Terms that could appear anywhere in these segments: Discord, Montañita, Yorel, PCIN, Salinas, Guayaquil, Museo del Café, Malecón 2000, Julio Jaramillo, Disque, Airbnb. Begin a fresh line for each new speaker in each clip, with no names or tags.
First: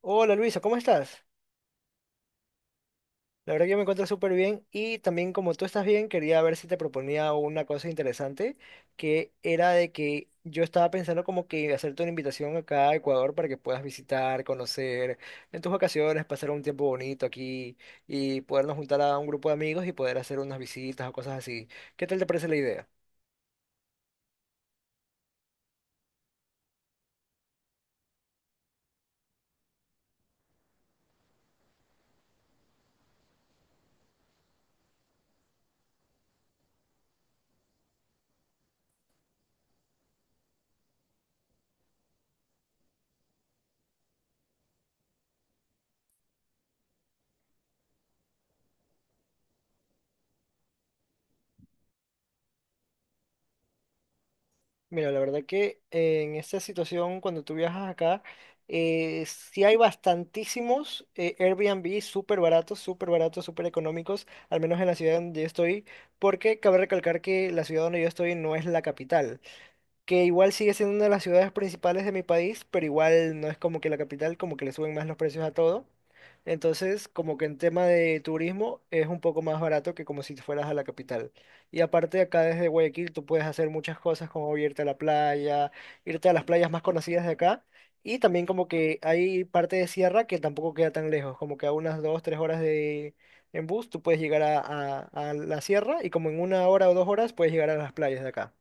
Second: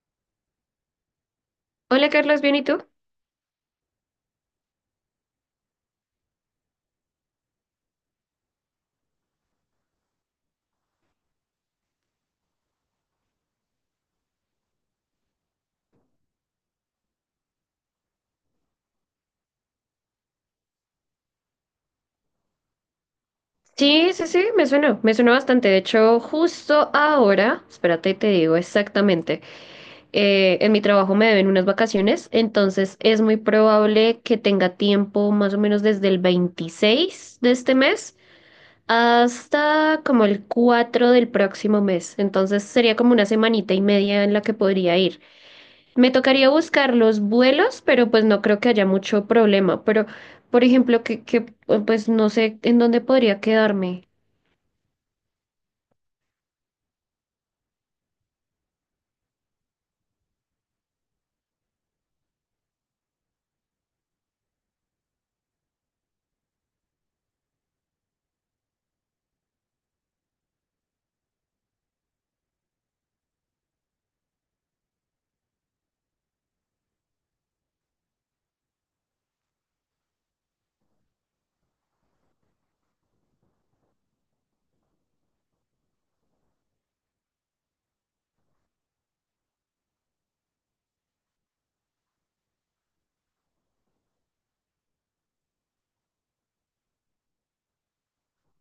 Hola Luisa, ¿cómo estás?
Hola Carlos, ¿bien y tú?
La verdad que yo me encuentro súper bien y también como tú estás bien, quería ver si te proponía una cosa interesante, que era de que yo estaba pensando como que hacerte una invitación acá a Ecuador para que puedas visitar, conocer en tus vacaciones, pasar un tiempo bonito aquí y podernos juntar a un grupo de amigos y poder hacer unas visitas o cosas así. ¿Qué tal te parece la idea?
Sí, sí, sí, me suena bastante. De hecho, justo ahora, espérate y te digo exactamente, en mi trabajo me deben unas vacaciones, entonces es muy probable que tenga tiempo más o menos desde el 26 de este mes hasta como el 4 del próximo mes. Entonces sería como una semanita y media en la que podría ir. Me tocaría buscar los vuelos, pero pues no creo que haya mucho problema. Pero, por ejemplo, que pues no sé en dónde podría quedarme.
Mira, la verdad que en esta situación, cuando tú viajas acá, sí hay bastantísimos Airbnb súper baratos, súper baratos, súper económicos, al menos en la ciudad donde yo estoy, porque cabe recalcar que la ciudad donde yo estoy no es la capital que igual sigue siendo una de las ciudades principales de mi país, pero igual no es como que la capital, como que le suben más los precios a todo. Entonces, como que en tema de turismo es un poco más barato que como si te fueras a la capital. Y aparte acá desde Guayaquil tú puedes hacer muchas cosas como irte a la playa, irte a las playas más conocidas de acá. Y también como que hay parte de sierra que tampoco queda tan lejos, como que a unas dos, tres horas de en bus tú puedes llegar a la sierra y como en una hora o dos horas puedes llegar a las playas de acá.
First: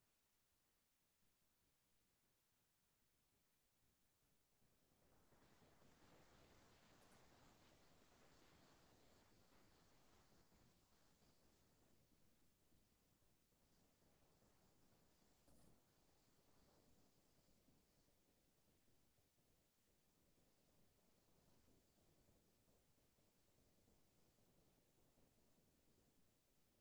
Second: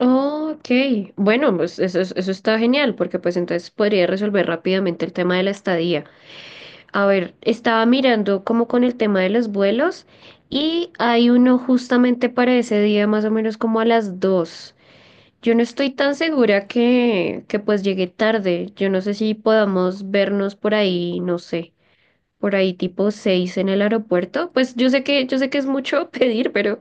Oh, ok, bueno, pues eso, eso está genial, porque pues entonces podría resolver rápidamente el tema de la estadía. A ver, estaba mirando como con el tema de los vuelos y hay uno justamente para ese día, más o menos como a las 2. Yo no estoy tan segura que pues llegue tarde. Yo no sé si podamos vernos por ahí, no sé, por ahí tipo 6 en el aeropuerto. Pues yo sé que es mucho pedir, pero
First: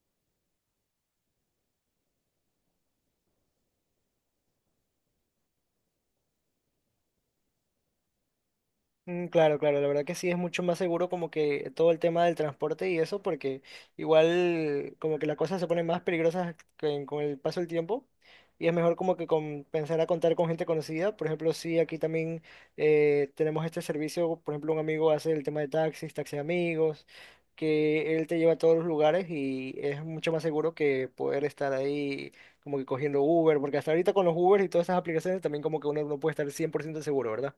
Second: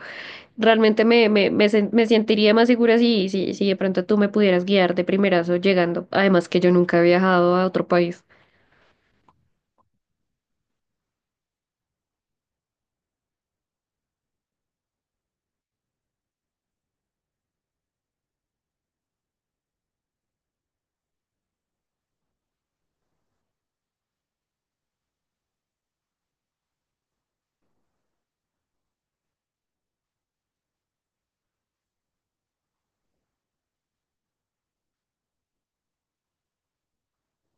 realmente me sentiría más segura si de pronto tú me pudieras guiar de primerazo llegando. Además que yo nunca he viajado a otro país.
Claro, claro, la verdad que sí es mucho más seguro como que todo el tema del transporte y eso, porque igual como que las cosas se ponen más peligrosas con el paso del tiempo y es mejor como que con, pensar a contar con gente conocida. Por ejemplo, sí, aquí también tenemos este servicio, por ejemplo, un amigo hace el tema de taxis, taxi amigos, que él te lleva a todos los lugares y es mucho más seguro que poder estar ahí como que cogiendo Uber, porque hasta ahorita con los Uber y todas esas aplicaciones también como que uno no puede estar 100% seguro, ¿verdad?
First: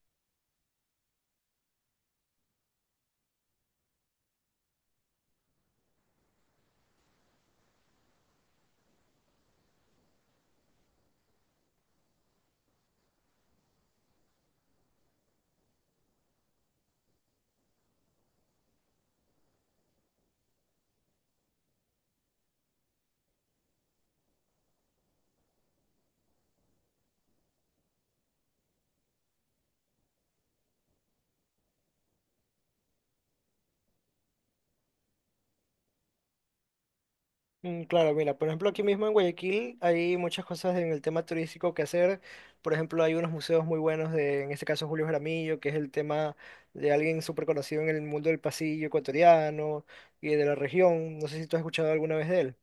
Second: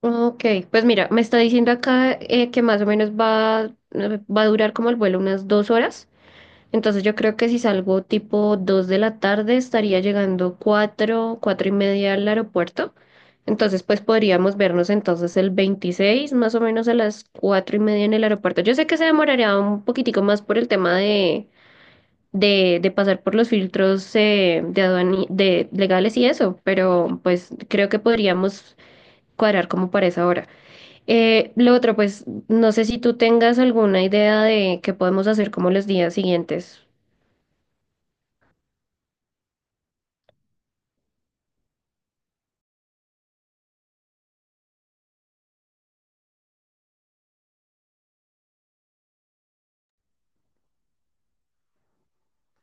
Ok, pues mira, me está diciendo acá que más o menos va, va a durar como el vuelo unas 2 horas. Entonces yo creo que si salgo tipo 2 de la tarde estaría llegando 4, 4:30 al aeropuerto. Entonces pues podríamos vernos entonces el 26 más o menos a las 4:30 en el aeropuerto. Yo sé que se demoraría un poquitico más por el tema de pasar por los filtros de legales y eso, pero pues creo que podríamos cuadrar como para esa hora. Lo otro pues no sé si tú tengas alguna idea de qué podemos hacer como los días siguientes.
Claro, mira, por ejemplo, aquí mismo en Guayaquil hay muchas cosas en el tema turístico que hacer. Por ejemplo, hay unos museos muy buenos de, en este caso, Julio Jaramillo, que es el tema de alguien súper conocido en el mundo del pasillo ecuatoriano y de la región. No sé si tú has escuchado alguna vez de él.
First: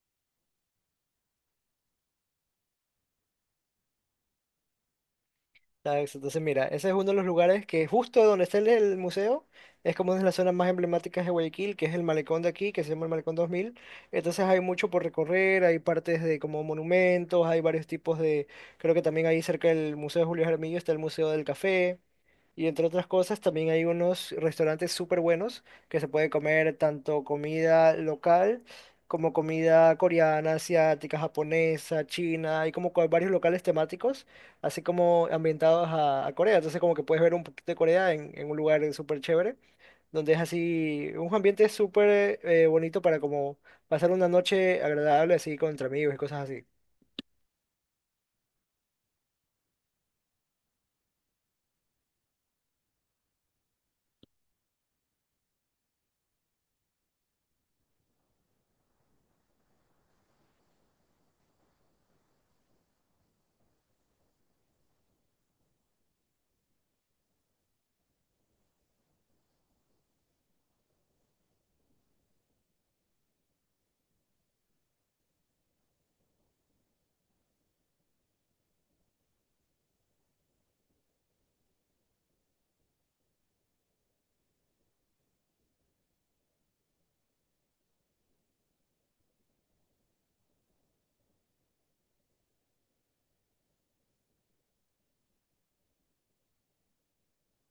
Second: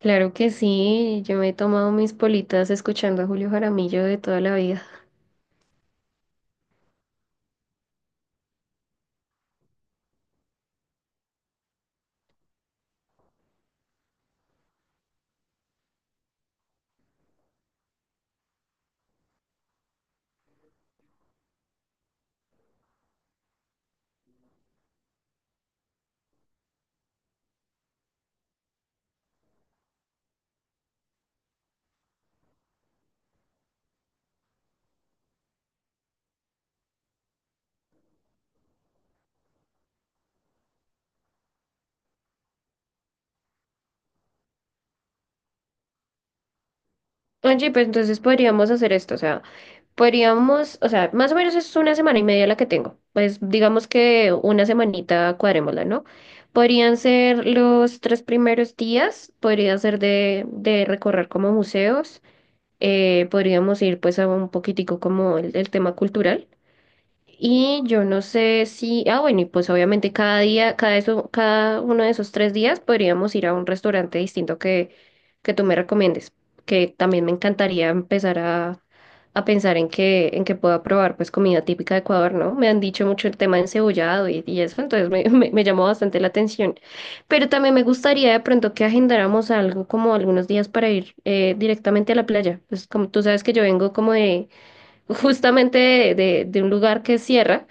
Claro que sí, yo me he tomado mis politas escuchando a Julio Jaramillo de toda la vida.
Entonces, mira, ese es uno de los lugares que justo donde está el museo, es como una de las zonas más emblemáticas de Guayaquil, que es el malecón de aquí, que se llama el Malecón 2000. Entonces hay mucho por recorrer, hay partes de como monumentos, hay varios tipos de, creo que también ahí cerca del Museo de Julio Jaramillo está el Museo del Café. Y entre otras cosas, también hay unos restaurantes súper buenos que se puede comer tanto comida local como comida coreana, asiática, japonesa, china. Hay como que varios locales temáticos, así como ambientados a Corea. Entonces como que puedes ver un poquito de Corea en un lugar súper chévere, donde es así un ambiente súper bonito para como pasar una noche agradable así con entre amigos y cosas así.
Oye, pues entonces podríamos hacer esto, o sea, podríamos, o sea, más o menos es una semana y media la que tengo, pues digamos que una semanita cuadrémosla, ¿no? Podrían ser los 3 primeros días, podría ser de recorrer como museos, podríamos ir pues a un poquitico como el tema cultural. Y yo no sé si, ah, bueno, y pues obviamente cada día, cada uno de esos 3 días podríamos ir a un restaurante distinto que tú me recomiendes, que también me encantaría empezar a pensar en que pueda probar pues comida típica de Ecuador, ¿no? Me han dicho mucho el tema de encebollado y eso, entonces me llamó bastante la atención. Pero también me gustaría de pronto que agendáramos algo como algunos días para ir directamente a la playa. Pues como tú sabes que yo vengo como de justamente de un lugar que es sierra,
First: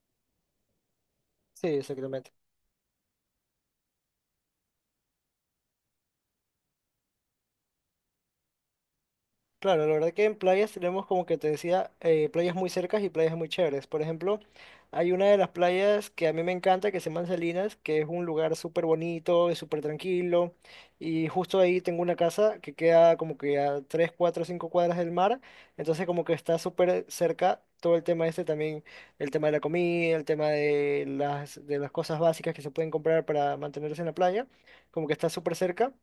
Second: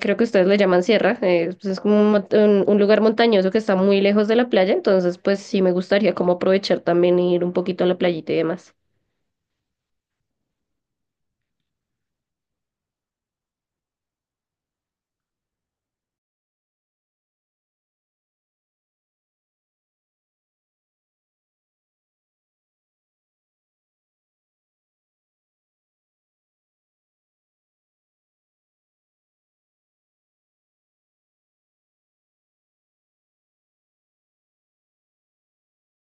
creo que ustedes le llaman sierra, pues
Sí,
es como un,
exactamente.
mont- un- un lugar montañoso que está muy lejos de la playa, entonces pues sí me gustaría como aprovechar también e ir un poquito a la playita y demás.
Claro, la verdad que en playas tenemos como que te decía, playas muy cercas y playas muy chéveres. Por ejemplo, hay una de las playas que a mí me encanta, que se llama Salinas, que es un lugar súper bonito, es súper tranquilo. Y justo ahí tengo una casa que queda como que a 3, 4, 5 cuadras del mar. Entonces como que está súper cerca todo el tema este también, el tema de la comida, el tema de las cosas básicas que se pueden comprar para mantenerse en la playa, como que está súper cerca.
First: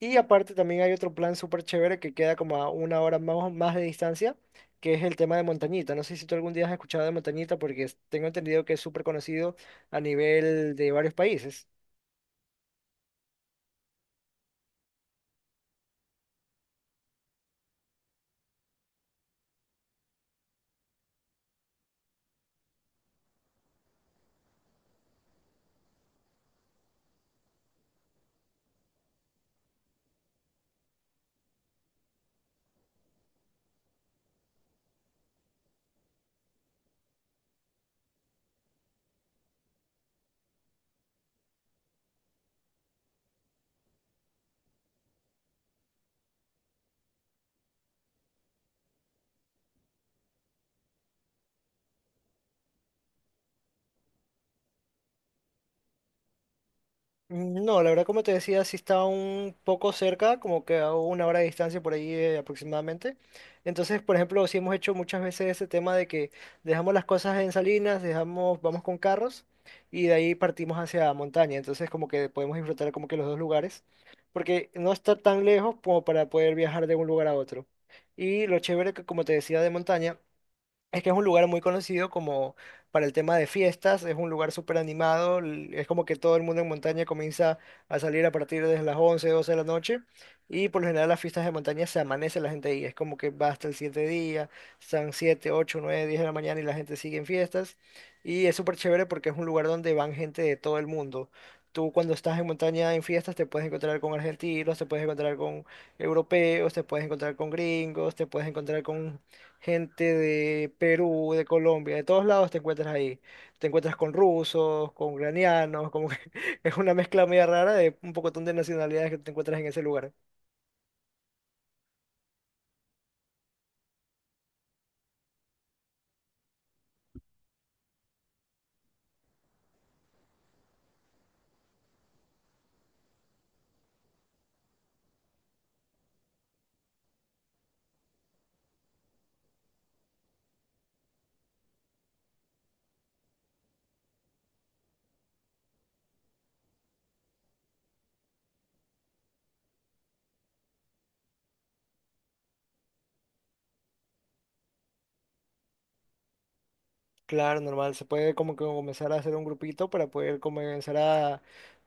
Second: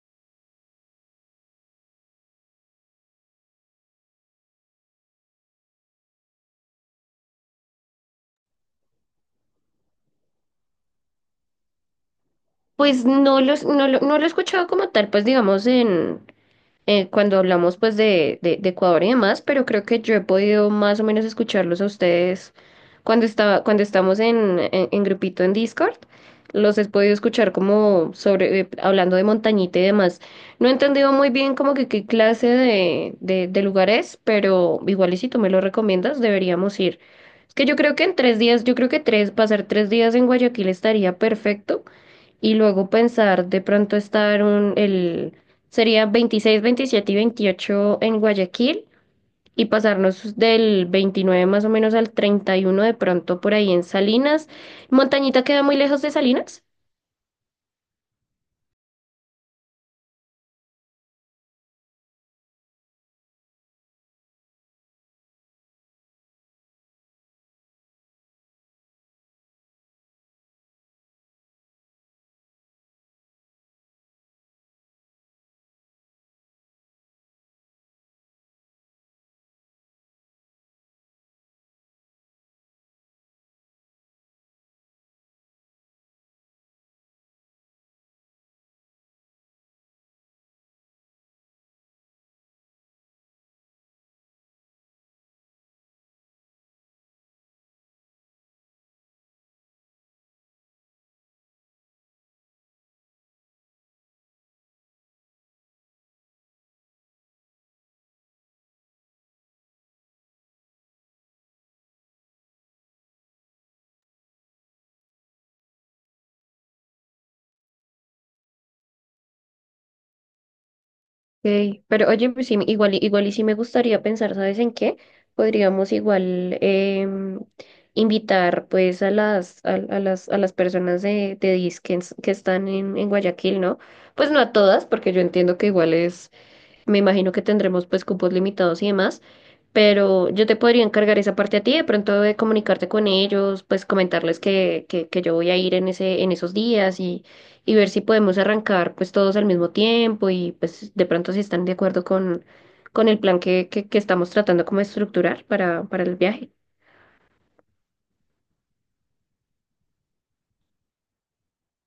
Y aparte también hay otro plan súper chévere que queda como a una hora más, más de distancia, que es el tema de Montañita. No sé si tú algún día has escuchado de Montañita porque tengo entendido que es súper conocido a nivel de varios países.
Pues no lo he escuchado como tal, pues digamos cuando hablamos pues de Ecuador y demás, pero creo que yo he podido más o menos escucharlos a ustedes cuando estaba, cuando estamos en grupito en Discord. Los he podido escuchar como sobre, hablando de montañita y demás. No he entendido muy bien como que qué clase de lugar es, pero igual y si tú me lo recomiendas, deberíamos ir. Es que yo creo que en 3 días, yo creo que 3, pasar 3 días en Guayaquil estaría perfecto y luego pensar de pronto estar sería 26, 27 y 28 en Guayaquil y pasarnos del 29 más o menos al 31 de pronto por ahí en Salinas. Montañita queda muy lejos de Salinas.
No, la verdad, como te decía, sí está un poco cerca, como que a una hora de distancia por ahí aproximadamente. Entonces, por ejemplo, sí hemos hecho muchas veces ese tema de que dejamos las cosas en Salinas, dejamos, vamos con carros y de ahí partimos hacia montaña. Entonces, como que podemos disfrutar como que los dos lugares, porque no está tan lejos como para poder viajar de un lugar a otro. Y lo chévere que, como te decía, de montaña. Es que es un lugar muy conocido como para el tema de fiestas, es un lugar súper animado, es como que todo el mundo en montaña comienza a salir a partir de las 11 12 de la noche y por lo general las fiestas de montaña se amanece la gente ahí, es como que va hasta el 7 día, están 7 8 9 10 de la mañana y la gente sigue en fiestas y es súper chévere porque es un lugar donde van gente de todo el mundo. Tú cuando estás en montaña en fiestas te puedes encontrar con argentinos, te puedes encontrar con europeos, te puedes encontrar con gringos, te puedes encontrar con gente de Perú, de Colombia, de todos lados te encuentras ahí. Te encuentras con rusos, con ucranianos, como que es una mezcla media rara de un pocotón de nacionalidades que te encuentras en ese lugar.
Ok, pero oye, pues sí, igual, igual y sí me gustaría pensar, ¿sabes en qué? Podríamos igual invitar pues a las personas de Disque que están en Guayaquil, ¿no? Pues no a todas, porque yo entiendo que igual es. Me imagino que tendremos pues cupos limitados y demás, pero yo te podría encargar esa parte a ti, de pronto de comunicarte con ellos, pues comentarles que yo voy a ir en ese, en esos días y ver si podemos arrancar pues todos al mismo tiempo y pues de pronto si están de acuerdo con el plan que estamos tratando como de estructurar para el viaje.
Claro, normal, se puede como que comenzar a hacer un grupito para poder comenzar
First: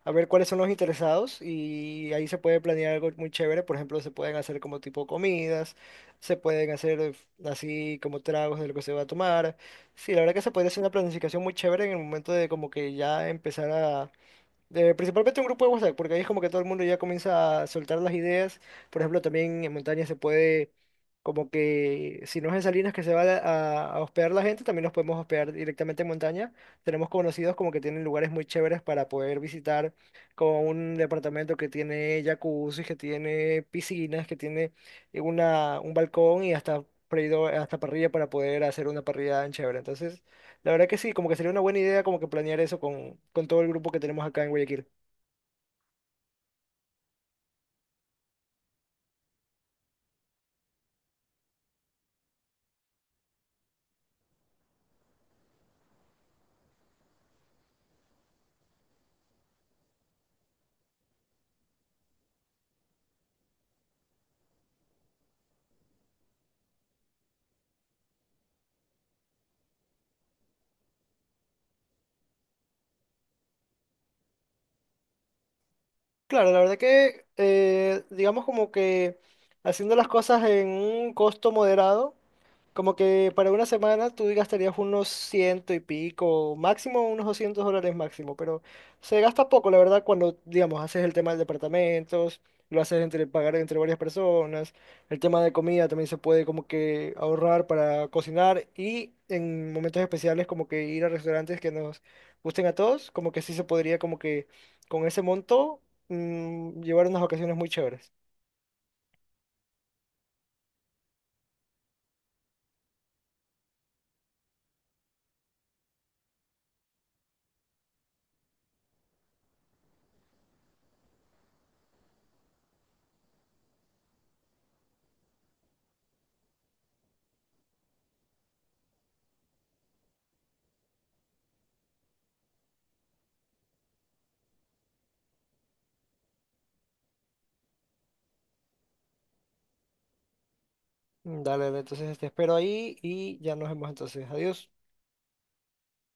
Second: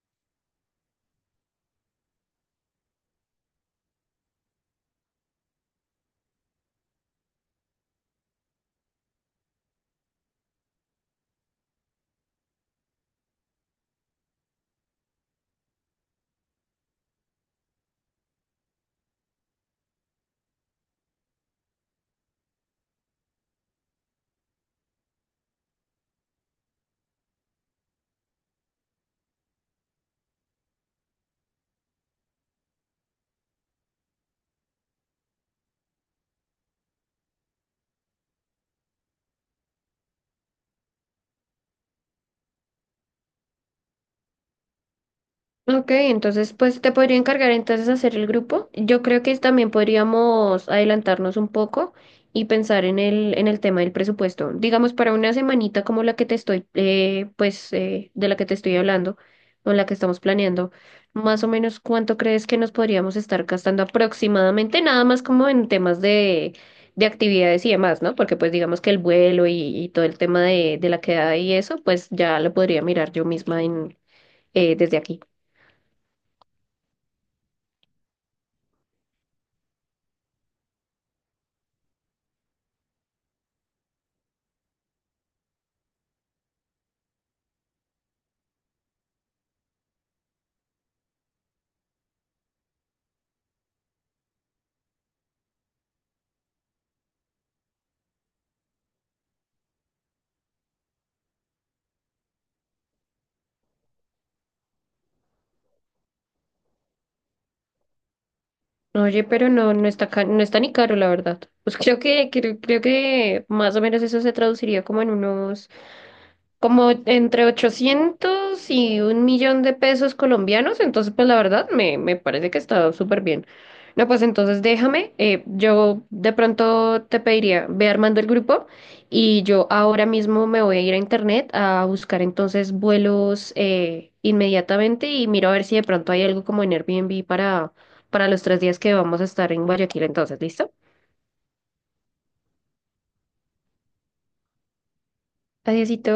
a ver cuáles son los interesados y ahí se puede planear algo muy chévere. Por ejemplo, se pueden hacer como tipo comidas, se pueden hacer así como tragos de lo que se va a tomar. Sí, la verdad que se puede hacer una planificación muy chévere en el momento de como que ya empezar a principalmente un grupo de WhatsApp, porque ahí es como que todo el mundo ya comienza a soltar las ideas. Por ejemplo, también en montaña se puede, como que si no es en Salinas que se va a hospedar la gente, también nos podemos hospedar directamente en montaña. Tenemos conocidos como que tienen lugares muy chéveres para poder visitar, como un departamento que tiene jacuzzi, que tiene piscinas, que tiene una, un balcón y hasta, hasta parrilla para poder hacer una parrilla en chévere. Entonces... La verdad que sí, como que sería una buena idea como que planear eso con todo el grupo que tenemos acá en Guayaquil.
Ok, entonces pues te podría encargar entonces hacer el grupo. Yo creo que también podríamos adelantarnos un poco y pensar en el tema del presupuesto. Digamos, para una semanita como la que te estoy, pues, de la que te estoy hablando, o la que estamos planeando, más o menos cuánto crees que nos podríamos estar gastando aproximadamente, nada más como en temas de actividades y demás, ¿no? Porque pues digamos que el vuelo y todo el tema de la quedada y eso, pues ya lo podría mirar yo misma desde aquí.
Claro, la verdad que digamos como que haciendo las cosas en un costo moderado, como que para una semana tú gastarías unos ciento y pico, máximo unos $200 máximo, pero se gasta poco, la verdad, cuando, digamos, haces el tema de departamentos, lo haces entre pagar entre varias personas, el tema de comida también se puede como que ahorrar para cocinar y en momentos especiales como que ir a restaurantes que nos gusten a todos, como que sí se podría como que con ese monto llevar unas vacaciones muy chéveres.
Oye, pero no, no no está ni caro, la verdad. Pues creo que más o menos eso se traduciría como en unos como entre 800 y 1.000.000 de pesos colombianos, entonces pues la verdad me parece que está súper bien. No, pues entonces déjame, yo de pronto te pediría, ve armando el grupo y yo ahora mismo me voy a ir a internet a buscar entonces vuelos inmediatamente y miro a ver si de pronto hay algo como en Airbnb para, los 3 días que vamos a estar en Guayaquil entonces, ¿listo?
Dale, dale, entonces te espero ahí y ya nos vemos entonces. Adiós.
Adiósito.